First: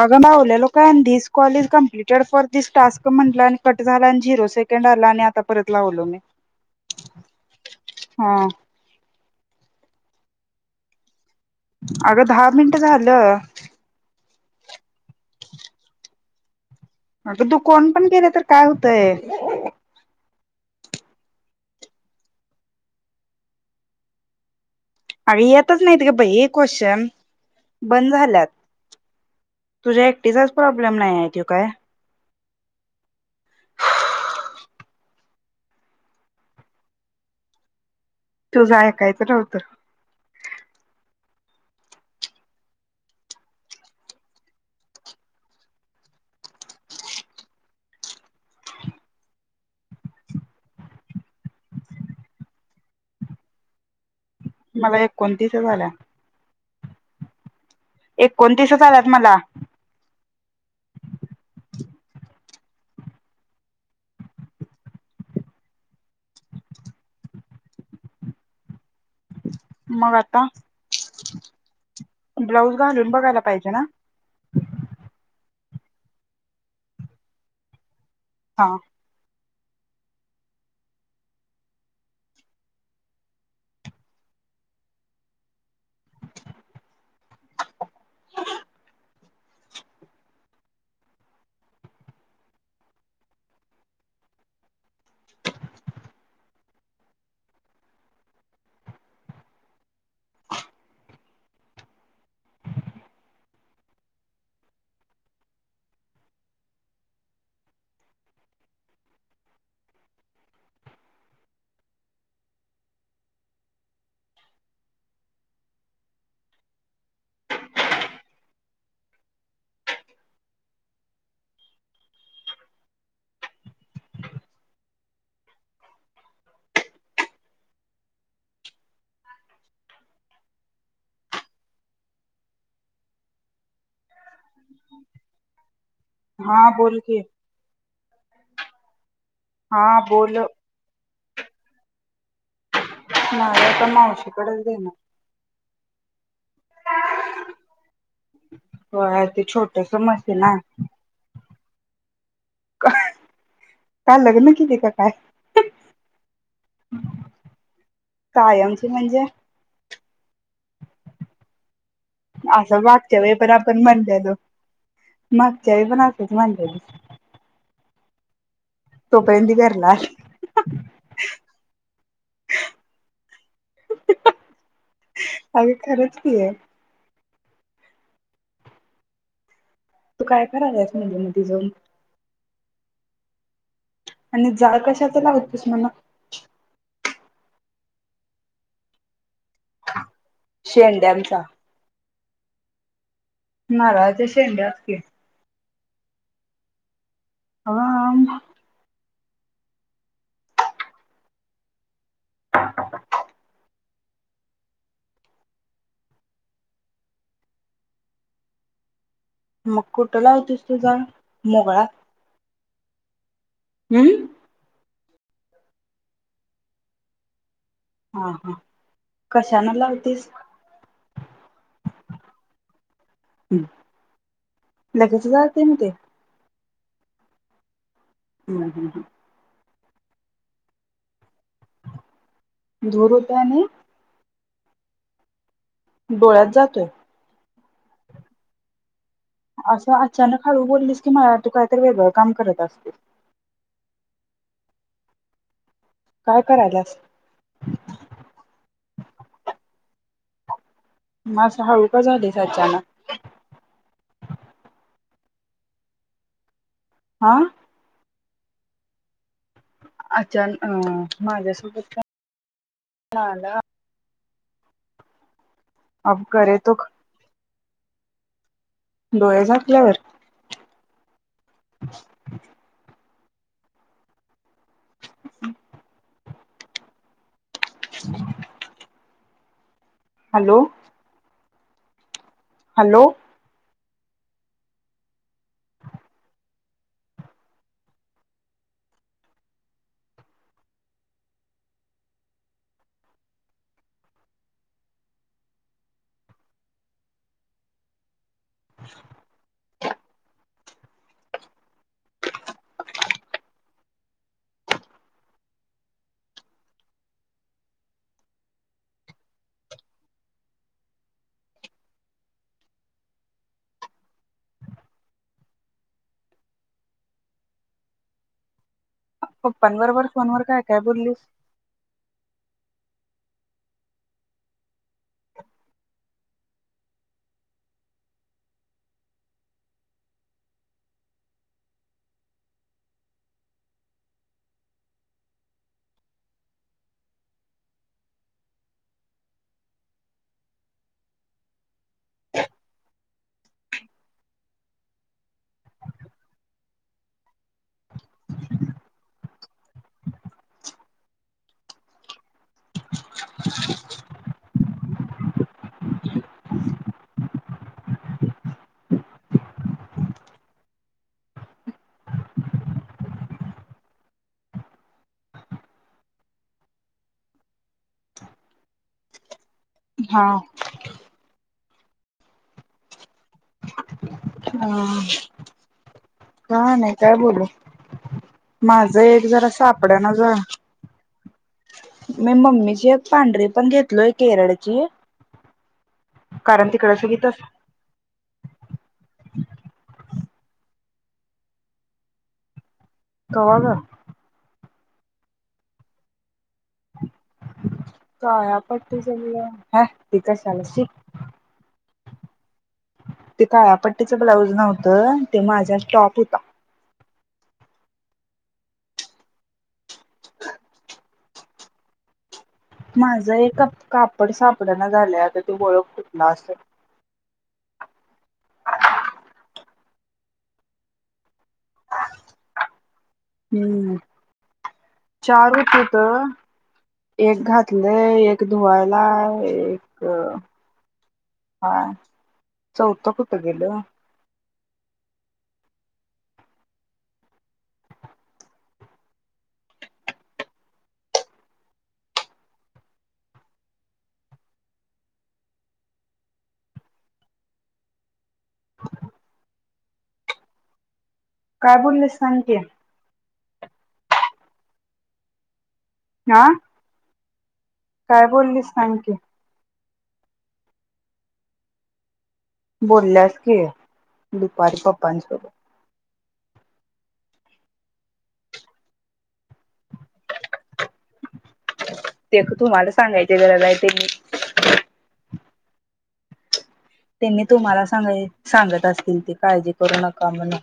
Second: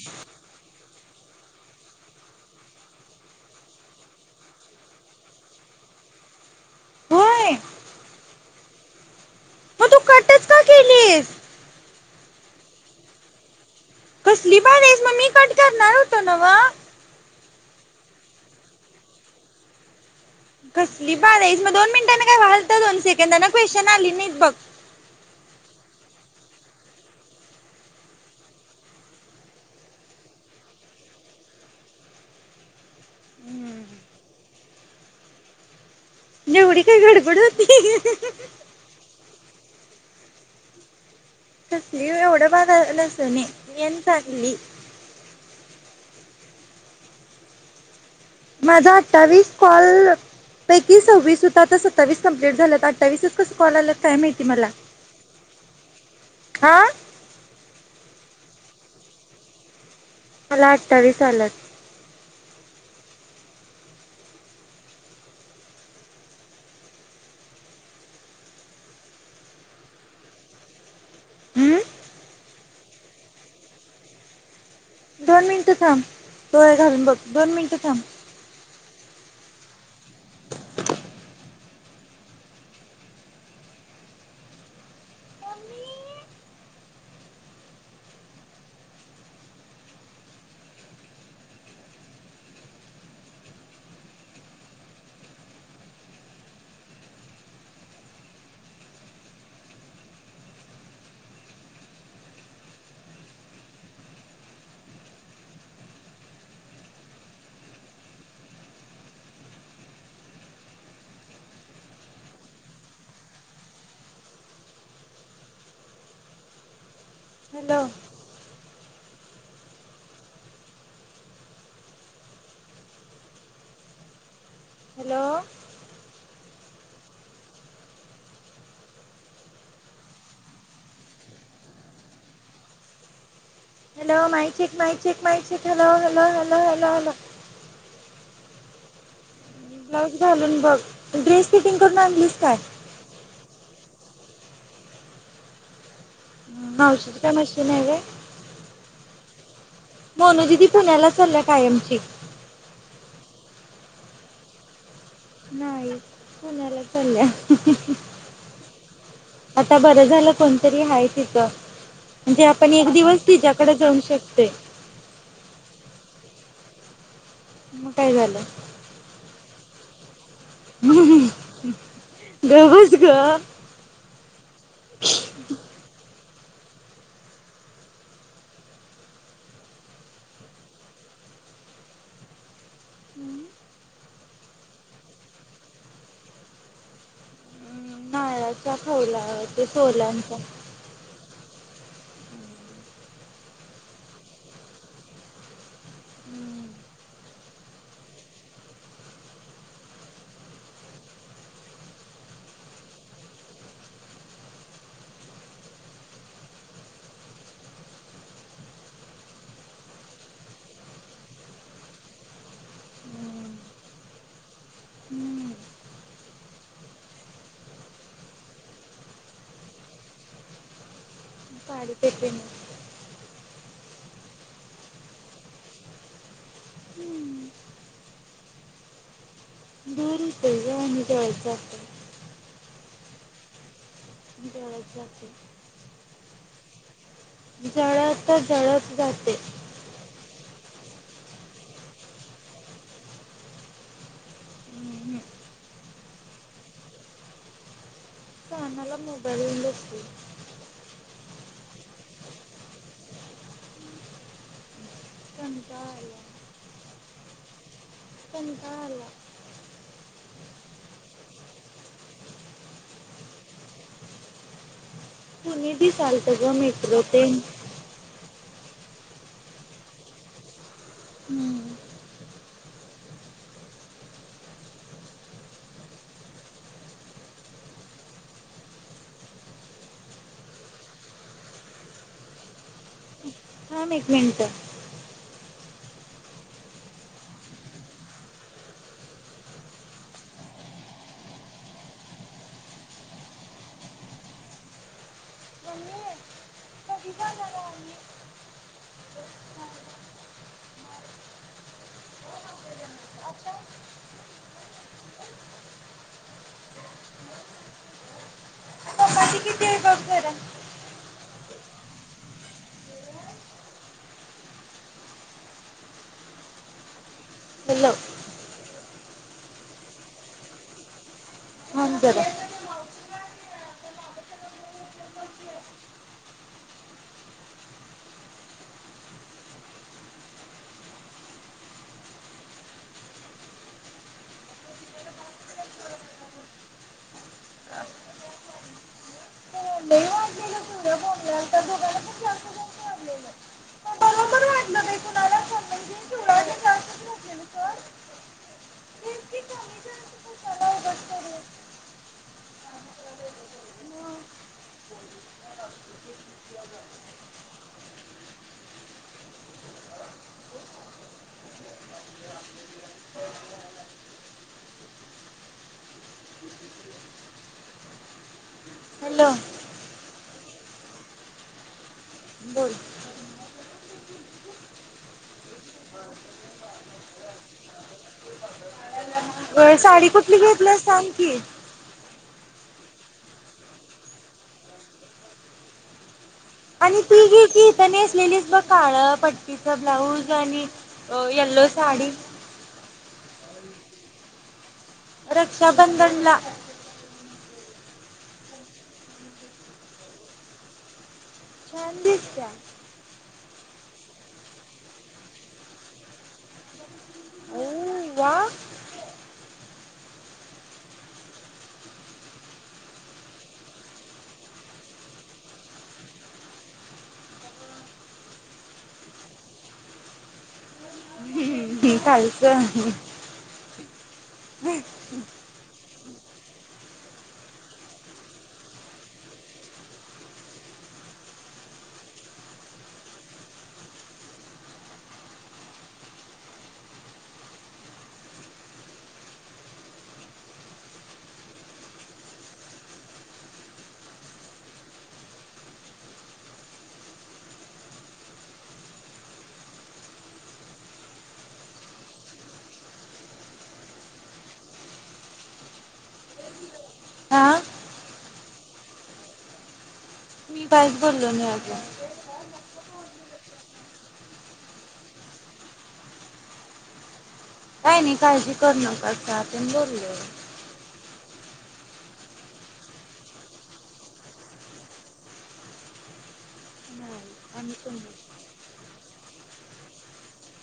अगं मावल्या लो काय this call is completed for this task म्हटलं आणि कट झाला आणि झिरो से ड आला आणि आता परत लावलो मी. होय. हा. मग तू कटच का केलीस. अगं दहा मिनिटं झालं. कसली बाद आहेस म मी कट करणार होतो नव्ह. अगं दु कोन पण केले तर काय होतय. कसली बाद हायीस म दोन मिनटांना काय वालत दोन सेकंदाना क्वेश्चन आली नाहीत बघ. अगं येतच नाहीत ग बाई क्वेश्चन, बंद झाल्यात. तुझ्या एकटीचाच प्रॉब्लेम नाही आहे तो काय. एवडी काय गडबड होती. तुझ ऐकायचं नव्हतं. [unintelligible] एवढं [unintelligible] मी अन चांगली. माझ अठ्ठावीस कॉल पैकी सव्वीस होत आता सत्तावीस कंपलिट झाल्यात अठ्ठावीसच कस कॉल आल्यात काय माहित. मला एकोणतीसच आलाय. हा. एकोणतीसच आल्यात मला. मला अठावीस आल्यात. मग आता, हम्म ब्लाऊज घालून बघायला पाहिजे ना. दोन मिनटं थांब, होय घालून बघ, दोन मिनटं थांब. हा. Hello. Hello. Hello mic check mic check mic check hello hello hello हा हॅलो बोल हॅलो. की हा ब्लाऊज बोल घालून बघ, ड्रेस फिटिंग करून आणलीस काय? नाही आता मावशीकडेच देणर. मावशीकडे मशीन हाय व्हय. हो हाय ते छो मोनू दीदी पुण्याला चालल्या कायमची. काय लग्न केली का काय? चल्या. कायमची म्हणजे? आता बरं झालं कोणतरी हाय तिथं. म्हणजे आपण असं एक मागच्या दिवस वेळी पण तिच्याकड आपण जाऊ म्हणलेलो शकतोय. मागच्या वेळी पण असंच म्हणलेलीस. मग काय झालं? तोपर्यंत ते घरला आली. अहं अहं गप्प बस ग. अग खरंच की. तू काय करायलास म्हणलं मदी जाऊन? आणि जाळ कशाच लावतीस मण? [unintelligible] ते सोलांच्या शेंड्याचा. नारळाच्या शेंड्याच की. अ म मग कुठं लावतीस तू जावून मोगळात. हम्म. हम्म हा हा. कशान लावतीस? साडीच्या पिनन. हम्म. लगेच जाळतंय म ते? हं हं ह. पित्त हुतंय ग आणि जेवायचं आता धुरूपाने [inaudible] डोळ्यात जातोय? जळत जळत जातय. असं अचानक हळू बोललीस की मला तू काहीतर वेगळं काम करत असते. हम्म. काय करायल्यास? कानाला मोबाईल बसलोय. म आसं हळू का झालीस अचानक? कंटाळ आलाय. हा. कंटाळ आलाय. अचान अं माझ्यासोबत [unintelligible] आला. कुणी अब दिसालत ग करे तो मित्र तेन? डोळे झाकल्यावर? हम्म. [unintelligible] [inaudible] हॅलो. हॅलो. थाम एक मिनिट. [inaudible] [inaudible] [inaudible] चपाती किती आहे बघ जरा? हॅलो. पप्पांबरोबर काय काय बोललीस? थांब जरा [inaudible] [unintelligible] हॅलो हा बोल हा काय नाही काय बोलू माझं एक जरा ग, साडी सापडना ग कुठली घेतलं [unintelligible] मी मम्मीची एक पांढरी पण घेतलोय केरळची कारण तिकडे आणि सगळी ती तस घे ती इथं नेसल्यालीस बघ काळं पट्टीचं ब्लाऊज आणि अं येल्लो साडी कवा ग रक्षाबंधनला ह्या ती कश्याला शी छान दिसत्या ते काळ्या पट्टीचं ब्लाउज नव्हतं ते माझ्या टॉप हुता. अय्योव वा माझं एक कापड सापडना झालंय आता तु ओळख कुठला असं [inaudible] ते काळीचं हम्म चार हुतेत एक घातलेय एक धुवायलाय एक आं चौतं कुठं गेलं? काय बोलली सांग की हा आं काय बोललीस सांग की? मी काहीच बोललो नाही अजून बोलल्यास की दुपारी पप्पांसोबत काही नाही काळजी करू नको आपण बोल्लो. ते तुम्हाला सांगायची गरज हाय ते त्यांनी आम्ही तुम्हाला सांग त्यांना सांगत असतील ते काळजी करू नका म्हणु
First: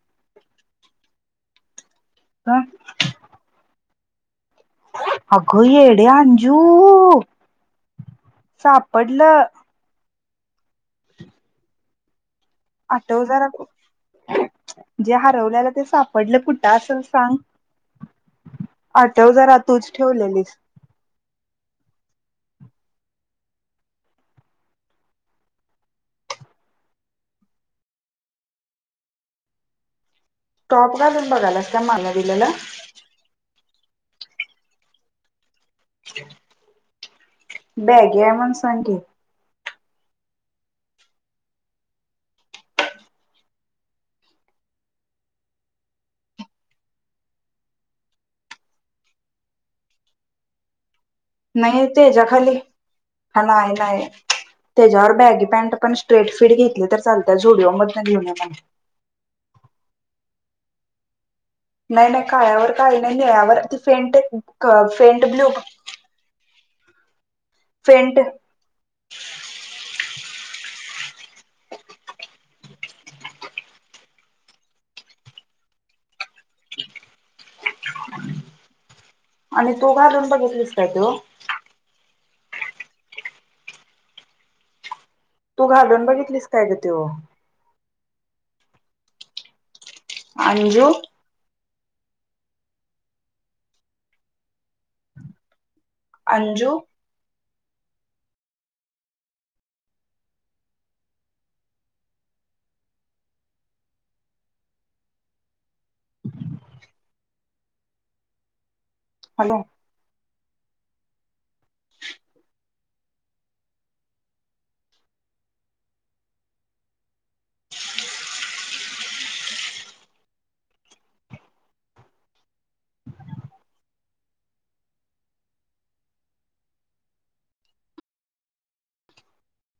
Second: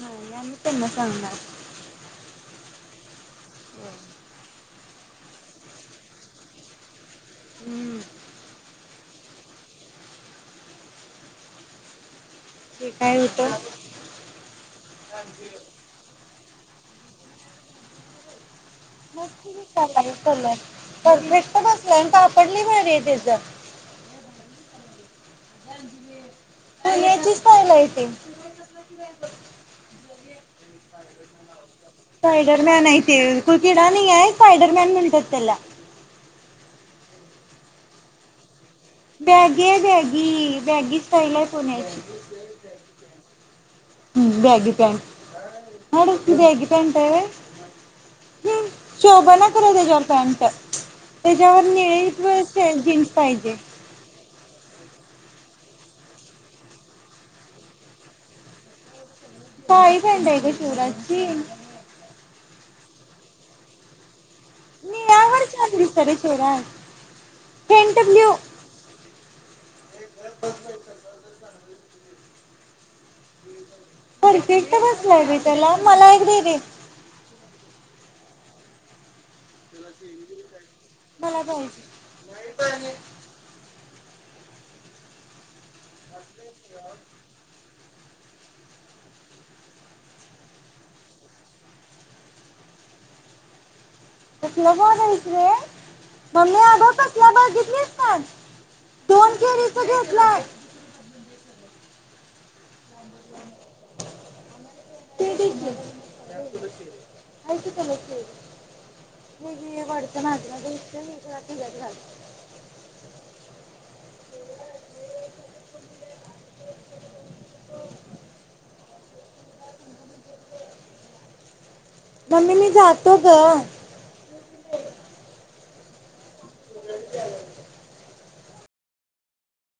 नाही आम्ही तर म सांगणार का? अगं येडे अंजू हम्म सापडलं. ते काय आठव जरा होतं जे हरवल्यालं ते सापडलं, कुठं असल सांग? आठव मस्त जरा तूच दिसायलाय कलर ठेवलेलीस. परफेक्ट बसला आणि कापड लय भारी आहे त्याचं [inaudible] काय माहिती? कॉटन [unintelligible] स्पायडरमॅन आहे ते कोई किडा नाही आहे स्पायडरमॅन म्हणतात त्याला. बॅगी हाय म्हणून सांग की बॅगी बॅगी बॅगी स्टाईल हाय पुण्याची हम्म बॅगी पॅंट मॅडम ही बॅगी पॅट हे हम्म शोभना पर त्याच्यावर पॅन्ट त्याच्यावर नाही निळी त्याच्या खाली वळे जीन्स हा पाहिजे नाही नाही. त्याच्यावर बॅगी पॅन्ट पण स्ट्रेट फिट घेतली तर चालत झुडिओ मधन घेऊन म्हण काळी पॅन्ट हाय गं शिवराजची. नाही नाही काळ्यावर काळी नाही नीळ्यावर ती फेंट क फेंट निळ्यावर ब्ल्यू छान फेंट ब्ल्यु [unintelligible] परफेक्ट बसलाय बाई त्याला मला एक दे र आणि तु घालून बघितलिस काय तो [unintelligible] तू घालून बघितलीस काय ग त्यो आंजु कसला बाद हाइस रे मंम्मी अंजू आग बघितलिस काय दोनशेच घेतलाय ते घे कि त्यात बशी हॅलो [unintelligible] मम्मी मी जातो गं